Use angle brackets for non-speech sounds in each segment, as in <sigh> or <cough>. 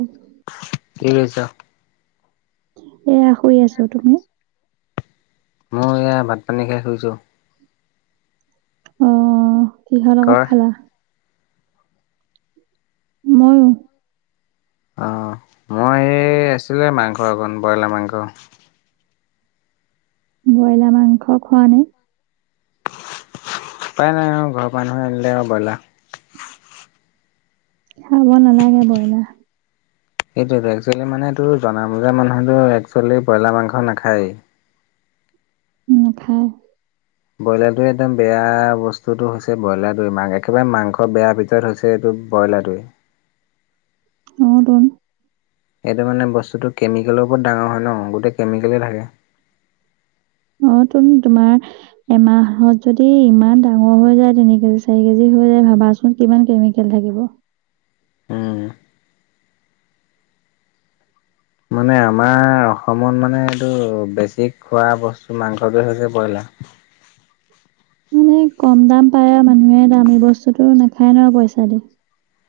উ কি কৰিছা? এয়া শুই আছো, তুমি? মই এয়া ভাত পানী খাই শুইছো। অ, কিহৰ তই? লগত খালা? ময়ো। অ, মই এই আছিলে মাংস অকণ, ব্ৰইলাৰ মাংস। ব্ৰইলাৰ মাংস খোৱা নে? উপায় নাই আও ঘৰ মানুহে আনিলে আও বইলা। খাব নালাগে বইলা। সেইটোৱেটো একচুৱেলি মানে তোৰ জনা বুজা মানুহেতো একচুৱেলি ব্ৰইলাৰ মাংস নাখায়েই। নাখায়। ব্ৰইলাটো এদম বেয়া বস্তুটো হৈছে ব্ৰইলাবেমাৰ একেবাৰে মাংস বেয়া <unintelligible> হৈছে এইটো ব্ৰইলাটোৱে। অ টোন। এইটো মানে বস্তুটো কেমিকেলৰ ওপৰত ডাঙৰ হয় ন, গোটেই কেমিকেলে থাকে। অ টোন তোমাৰ এমাহত যদি ইমান ডাঙৰ হৈ যায় তিনি কেজি, চাৰি কেজি হৈ যায়। ভাবাচো? <unintelligible> কিমান কেমিকেল থাকিব? উম। মানে আমাৰ অসমত মানে এইটো বেছি খোৱা বস্তু মাংসটোৱে হৈছে বইলা। মানে কম দাম পায় আও, মানুহে দামী বস্তুটো নেখায় ন পইচা দি।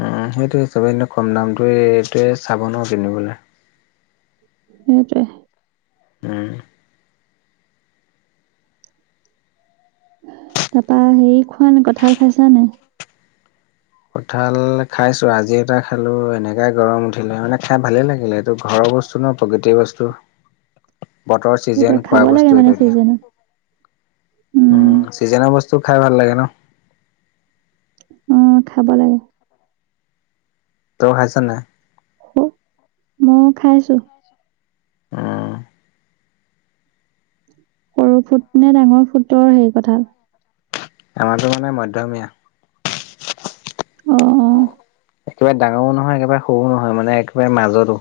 উম, সেইটোৱে চবে এনেইও কম দামটোৱে এইটোৱে চাব ন কিনিবলে। সেইটোৱে। উম। তাপা হেই খোৱা নাই, কঁঠাল খাইছা নাই? কঁঠাল খাইছো আজি এটা খালো। এনেকাই গৰম উঠিলে মানে, খাই ভালে লাগিলে এইটো ঘৰৰ ব স্তু ন, প্ৰকৃতিৰ বস্তু বতৰ সেইটোৱে চিজেন খাব খোৱা লাগে বস্তু মানে ইত্যাদি। চিজনত উম। চিজেন বস্তু খাই ভাল লাগে ন? উম, খাব লাগে। তও খাইছ নাই? <unintelligible> মইও খাইছোঁ। উম। সৰু ফুট নে ডাঙৰ ফুটৰ সেই কঁঠাল? আমাৰটো মানে মধ্যমীয়া। অ। একেবাৰে ডাঙৰো নহয়, একেবাৰে সৰুও নহয় মানে একেবাৰে মাজতো।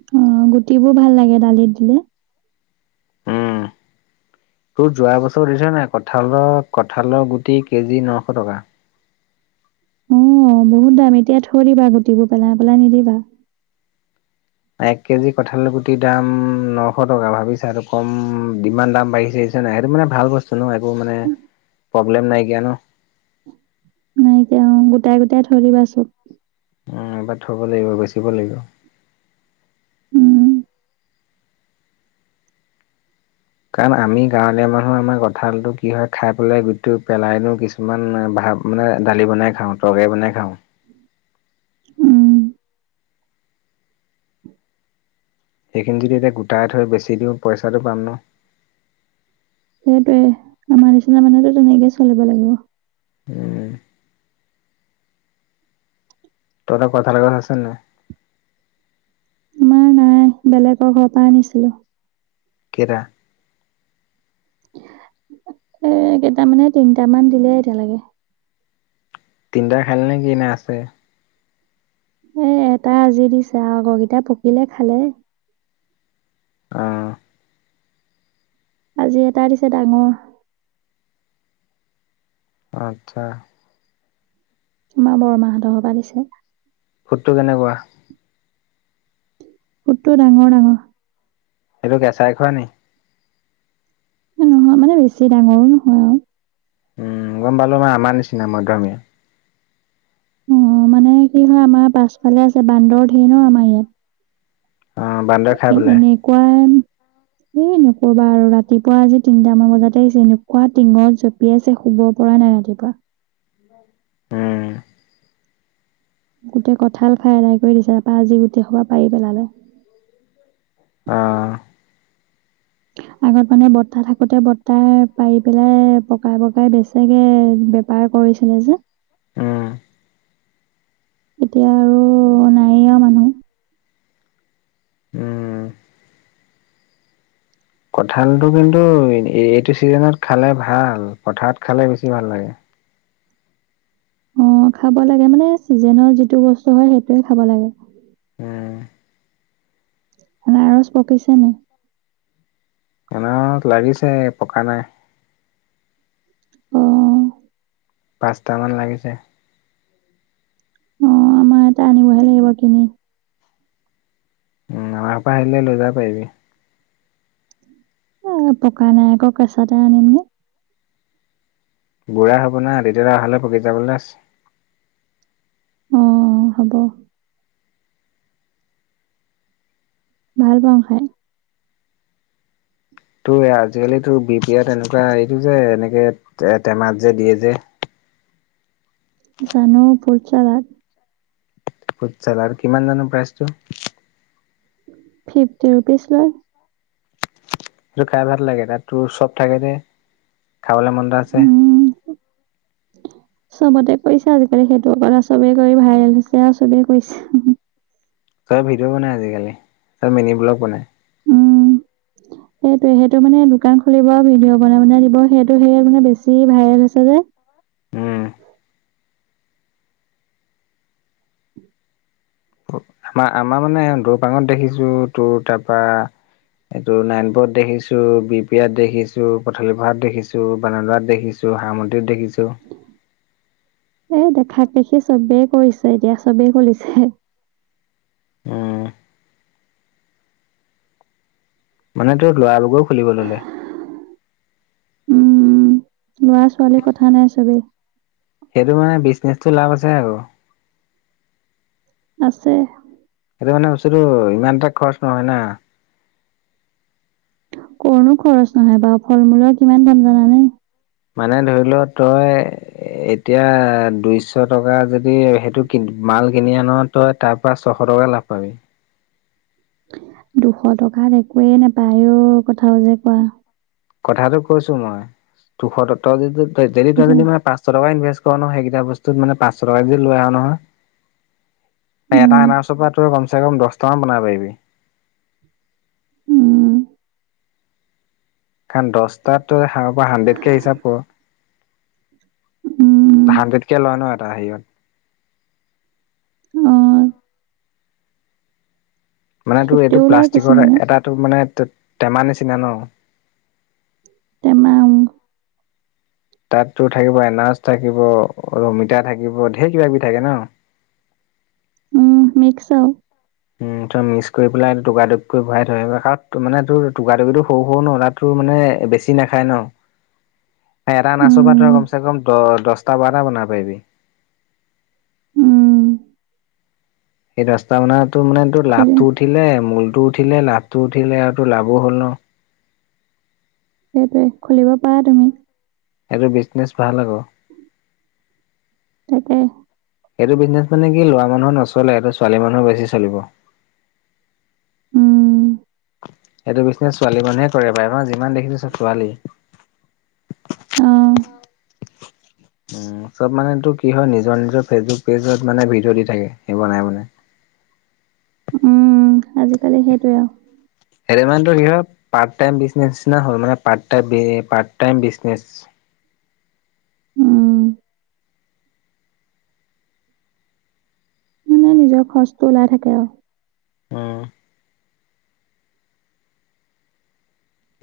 অ, গুটিবোৰ ভাল লাগে দালিত দিলে। উম, তোৰ যোৱা বছৰ <unintelligible> নাই কঁঠাল কঁঠাল গুটি কেজি নশ টকা। অ, বহুত দাম। এতিয়া থৈ দিবা গুটিবোৰ পেলাই পেলাই নিদিবা। এক কেজি কঁঠাল গুটিৰ দাম নশ টকা ভাবিছা আৰু কম যিমান দাম বাঢ়িছে নাই। সেইটো মানে ভাল বস্তু ন, একো মানে প্ৰব্লেম নাই কিয়া ন। নাইকিয়া অ, গোটাই গোটাই থৈ দিবা চব। অ, এবা থব লাগিব, বেচিব লাগিব। উম। কাৰণ আমি গাঁৱলীয়া মানুহ আমাৰ কঁঠালটো কি হয় খাই পেলাই গুটিটো পেলাই দিওঁ কিছু মান ভাত মানে দালি বনাই খাওঁ, তৰকাৰী বনাই খাওঁ। উম সেইখিনি যদি এতিয়া গোটাই থৈ বেছি দিওঁ পইচাটো পাম ন। সেইটোৱে, আমাৰ নিচিনা মানুহেতো তেনেকে চলিব লাগিব। উম। তহঁত কঠাল গছ আছেন নাই? বেলেগ ঘপা আনিছিলো। কেটা? এ কেটা মানে তিনটামান দিলে এতিয়ালৈকে। তিনটাই খালি নে কি? নে আছে? এ এটা আজি দিছে আৱ আগকিটা পকিলে খালে। অঁ। আজি এটা দিছে ডাঙৰ। আচ্ছা'। তোমাৰ বৰমাহঁতৰ ঘৰৰপৰা দিছে। ফুটটো কেনেকুৱা? ফুটটো ডাঙৰ ডাঙৰ। সেইটো কেঁচাই খোৱা নি? নহয় মানে বেছি ডাঙৰো নহয় আৰু। উমঁ' গম পালো মই আমাৰ নিচিনা মধ্যমীয়া। উমঁ' মানে কি হয় আমাৰ পাছফালে আছে বান্দৰ ঢেৰ ন' আমাৰ ইয়াত। অ' বান্দৰে খাই পেলাই এনেকুৱা এ নকবা আৰু ৰাতিপুৱা আজি তিনিটামান বজাতে আহিছে এনেকুৱা টিঙত জ পিয়াইছে শুব পৰা নাই ৰাতিপুৱা। <inaudible> উমঁ। গোটেই কঁঠাল খাই আদায় কৰি দিছে তাৰপৰা আজি গোটেই সোপা পাৰি পেলালো। অঁহ'। আগত মানে বৰ্তা থাকোতে বৰ্তাই পাৰি পেলাই পকাই পকাই বেচেগে- বেপাৰ কৰিছিলে যে। উম, এতিয়া আৰু নাই আৰু মানুহ। উম। কঠালটো কিন্তু এইটো চিজনত খালে ভাল, পথাৰত খালে বেছি ভাল লাগে। উমঁ' খাব লাগে মানে চিজনৰ যিটো বস্তু হয় সেইটোয়ে খাব লাগে। উমঁ। আনাৰস পকিছে নাই? আনাৰস লাগিছে পকা নাই। উমঁ। পাঁচটামান লাগিছে। অঁ' আমাৰ এটা আনিবহে লাগিব কিনি। উমঁ' আমাৰ পৰা আহিলে লৈ যাব পাৰিবি। এ পকা নাই আকৌ কেঁচাতে আনিম নে। বুঢ়া হ'ব না, তেতিয়া তই অহালে পকি যাবলৈ আছে। অ হ'ব। ভাল পাওঁ খাই। তো' আজিকালিটো বি বিয়াত এনেকুৱা এইটো যে এনেকে টেমাত যে দিয়ে যে। জানো ফুদ চেলাৰ। ফুট চেলাৰ কিমান জানো প্ৰাইচটো? ফিফটি ৰুপিজ লয়। সেইটো খাই ভাল লাগে। তাত তোৰ চ'ব থাকে যে খাবলৈ মন এটা আছে। উম <unintelligible> চবতে কৰিছা আজিকালি সেইটোৰ পৰা, চবেই কৰি ভাইৰেল হৈছে আৰু চবেই কৰিছে। চবে ভিডিঅ' বনাই আজিকালি আৰু মিনি ব্লগ বনাই। উম সেইটোৱে, সেইটো মানে দোকান খুলিব আৰু ভিডিঅ' বনাই বনাই দিব সেইটো সেয়ে মানে বেছি ভাইৰেল হৈছে যে। উমঁ। আমাৰ-আমাৰ মানে দৌপাঙত দেখিছো, তোৰ তাৰপৰা এইটো নাৰায়ণপুৰত দেখিছো, বি পিয়াত দেখিছো, পথালি পাৰাত দেখিছো, বানদাত দেখিছো। সামন্দিৰত দেখিছো। এ দেখাক দেখি চবেই কৰিছে এতিয়া চবেই খুলিছে। উম মানে তোৰ ল'ৰাবোৰো খুলিব ললে। উম লৰা ছোৱালী কথা নাই চবেই। সেইটো মানে বিজনেচটো লাভ আছে আৰু। আছে। সেইটো মানে বস্তুটো ইমান এটা খৰচ নহয় না। কৰনো খৰচ নহয় বাৰু, ফল মূলৰ কিমান দাম জানানে? মানে ধৰি লও তই- এতিয়া দুইশ টকা যদি সেইটো কি মাল কিনি আন- তই তাৰ পৰা ছশ টকা লাভ পাবি। দুশ টকাত একোৱেই নাপায় ও কথাও যে কোৱা। কথাটো কৈছো মই দুশ তই যদি তই ডেইলী তই যে যদি মই পচ- ছ টকাকে ইনভেষ্ট কৰ নহয় সেইকেইটা বস্তুত মানে পাঁশ টকাকে যদি লৈ আহ নহয়, এটা উম, এনাৰচৰপৰাই টোৰ কম চে কম দশটা মান বনাব পাৰিবি। উম, কাৰণ দশটাত তই হাণ্ড্ৰেত কে হিচাপ কৰ। উম, হাণ্ড্ৰেড কে লয় নহয় এটা হাৰিয়ত। অঁ মানে তোৰ এইটো ফিফটিও লয় প্লাষ্টিকৰ কিছুমানে এটা তুৰ মানে টে টেমাৰ নিচিনা ন। তেমা উম। তাত তোৰ থাকিব এনাজ থাকিব অমিতা থাকিব ধেৰ কিবা কিবি থাকে ন। উম মিক্স আও। উম ত মিক্স কৰি পেলাই টুকা টোক কৰি ভৰাই থৈ ক কাৰন মানে তোৰ টুকা টুকিটো সৰু সৰু ন তাত- টো মানে বেছি নাখায় ন, এটা অনাৰসৰ পৰাই উম, তই কম চে কম দ দশটা বাৰটা বনাব পাৰিবি। উম, সেই দশটা মানে তৰ মানে তৰ খুলি লাভটো উঠিলে মূলটো উঠিলে লাডটো উঠিলে আৰু তৰ লাভো হ'ল ন। সেইটোৱে খুলিব পাৰা তুমি। এইটো বিজনেচ ভাল আকৌ। তাকে। এইটো বিজনেছ মানে কি লৰা মানুহৰ নচলে এইটো ছোৱালী মানুহৰ বেছি চলিব। উম এইটো বিজনেছ ছোৱালী মানুহে কৰে পাৰে মই যিমান দেখিছো চব ছোৱালী। অঁ <inaudible> উম চব মানেটোৰ কি হয় নিজৰ নিজৰ ফেচবুক পেজত মানে ভিডিঅ' দি থাকে সেই বনাই বনাই। উম আজিকালি সেইটোৱে আৰু। সেইটো মানে টোৰ কি হয় পাৰ্ত তাইম বিজনেছ নিচিনাই হল মানে পাৰ্ট টইম বি মানে পাৰ্ট টাইম বিজনেছ। উম, মানে নিজৰ খৰচটো ওলাই থাকে আৰু। উম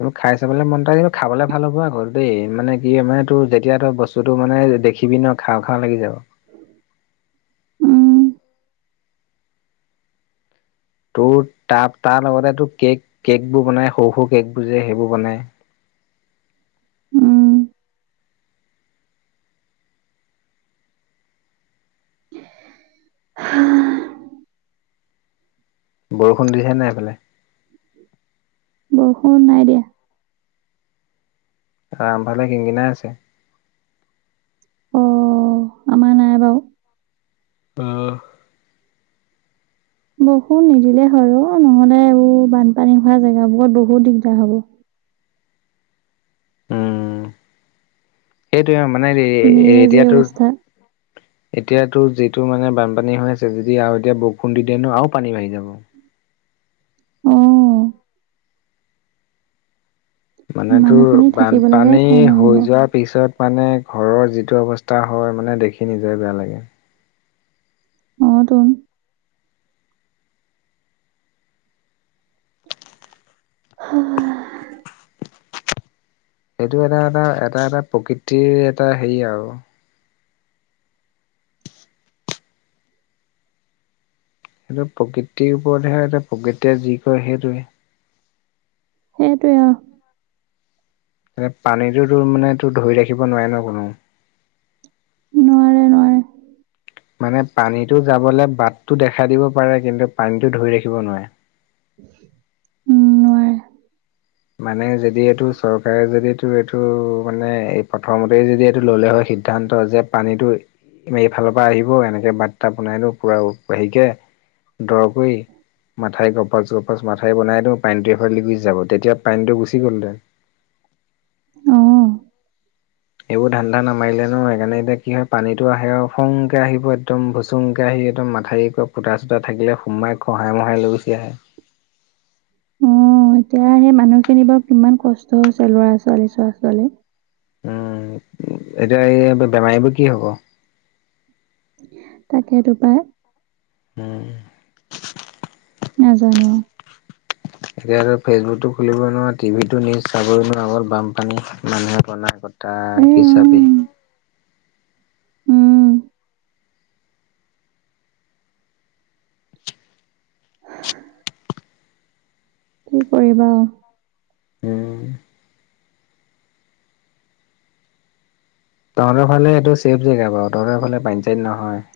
উম খাই চাবলে মনতায় খাবলে ভাল হ'ব আকৌ দেই মানে কি মানে তোৰ যেতিয়া তই বচ- তুটো মানে দেখিবি ন খাওঁ খাওঁ লাগি যাব। উম, তোৰ তাৰ তাৰ লগতে তোৰ কেক কেকবোৰ বনাই সৰু সৰু কেকবোৰ যে সেইবোৰ বনাই। উম হম বৰুষুণ দিছে নাই সেইফালে? বৰষুণ নাই দিয়া। আমাৰ ফালে কিনকিনাই আছে। হেল্ল'। উম' বৰষুণ নিদিলে হয় অ, নহলে এইবোৰ বানপানী হোৱা জেগাবোৰত বহুত দিগদাৰ হ'ব। উম' সেইটোয়ে মানে ‌এ‌ এনেয়ে যি এতিয়াতো। অৱস্থা। এতিয়াতো যিটো মানে বানপানী হৈ আছে যদি আৰু এতিয়া বৰষুণ দি দিয়ে ন আৰু পানী বাঢ়ি যাব। উম' মানে তোৰ মানুহখিনি থাকিব লাগে বানপানী ঠাই নহ'ব। হৈ যোৱাত। পিছত মানে ঘৰৰ যিটো অৱস্থা হয় মানে দেখি নিজৰে বেয়া লাগে। অ' টোন। হা' সেইটো এটা এটা এটা এটা প্ৰকৃতিৰ এটা হেৰি আৰু। সেইটো প্ৰকৃতিৰ ওপৰতহে প্ৰকৃতিয়ে যি কয় সেইটোৱে। সেইটোৱে আৰু। মানে পানীটো তোৰ মানে তোৰ ধৰি ৰাখিব নোৱাৰে ন কোনেয়ো। নোৱাৰে নোৱাৰে। মানে পানীটো যাবলৈ বাটতটো দেখাই দিব পাৰে কিন্তু পানীটো ধৰি ৰাখিব নোৱাৰে। উম' নোৱাৰে। মানে যদি এইটো চৰকাৰে যদি এইটো এইটো মানে এই প্ৰথমতেই যদি এইটো ল'লে হয়, সি। সিদ্ধান্ত যে পানীটো। এইফালৰ পৰা আহিব, এনেকে বাট‌টা বনাই দিও পুৰা হেৰিকে। দৰকৈ মাথাই গপছ গপছ মাথাউৰি বনাই দিওঁ পানীটো এফাল দি গুছি যাব তেতিয়া। পানীটো গুচি গ'ল হেঁতেন। উম'। এইবোৰ ধান্ধা নামাৰিলে নহয় সেইকাৰণে এতিয়া কি হয় পানীতো আহে আৰু খংকে আহিব একদম ব। চুংকে আহি‌ একদম মাথাউৰিকৈ পোটা চোটা থাকিলে সোমাই খঁহাই মহাই লৈ গুছি আহে। অ' এতিয়া আমি মানুহখিনি বাৰু কিমান কষ্ট। ক‌‌ষ্ট হৈছে ল'ৰা ছোৱালী ছৰা ছোৱালীৰ। উম' এতিয়া এই বেমাৰীবোৰ কি হ'ব? তাকেটো‌ পাই। উম' নাজানো আৰু। এতিয়াটো ফেচবুকতটো খুলিবই নোৱাৰো, টিভিটো নিউজ চাবই নোৱাৰো, অকল বানপানী, মানুহে বনাই‌ আগত তাৰ এ, কি‌ চাবি। উম, উম' কি কৰিবা আৰু। উম' তহঁতৰ ফালে এইটো চেফ জেগা বাৰু তহঁতৰ ফালে পানী চানী নহয়।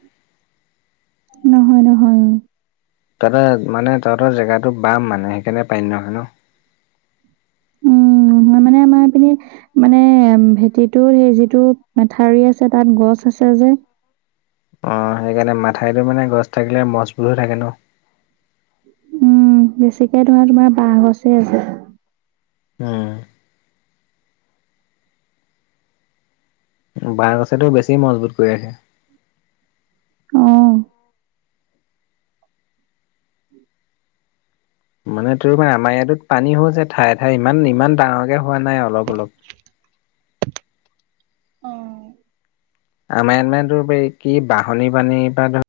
নহয় নহয়। তহতে মানে তহঁতৰ জেগাতটো বাম মানে সেইকাৰণে পানী নহ‌য় ন? আমি মানে ভেটিটোৰ সেই যিটো মাথাউৰি আছে তাত গছ আছে যে। অ সেইকাৰণে মাথাইতো মানে গছ থাকিলে মজবুত হৈ থাকে ন? উম' বেছিকে ধৰা তোমাৰ বাহ গছে আছে। উম'। বাঁহ গছেতো বেছি মজবুত কৰি ৰাখে। অ। মানে তোৰ মানে আমাৰ ইয়াতো পানী হৈছে ঠাইে ঠাই ইমান ইমান ডাঙৰকে হোৱা নাই অলপ অলপ। আমাৰমে তোৰ কি বাহনী পানী বা ধৰ।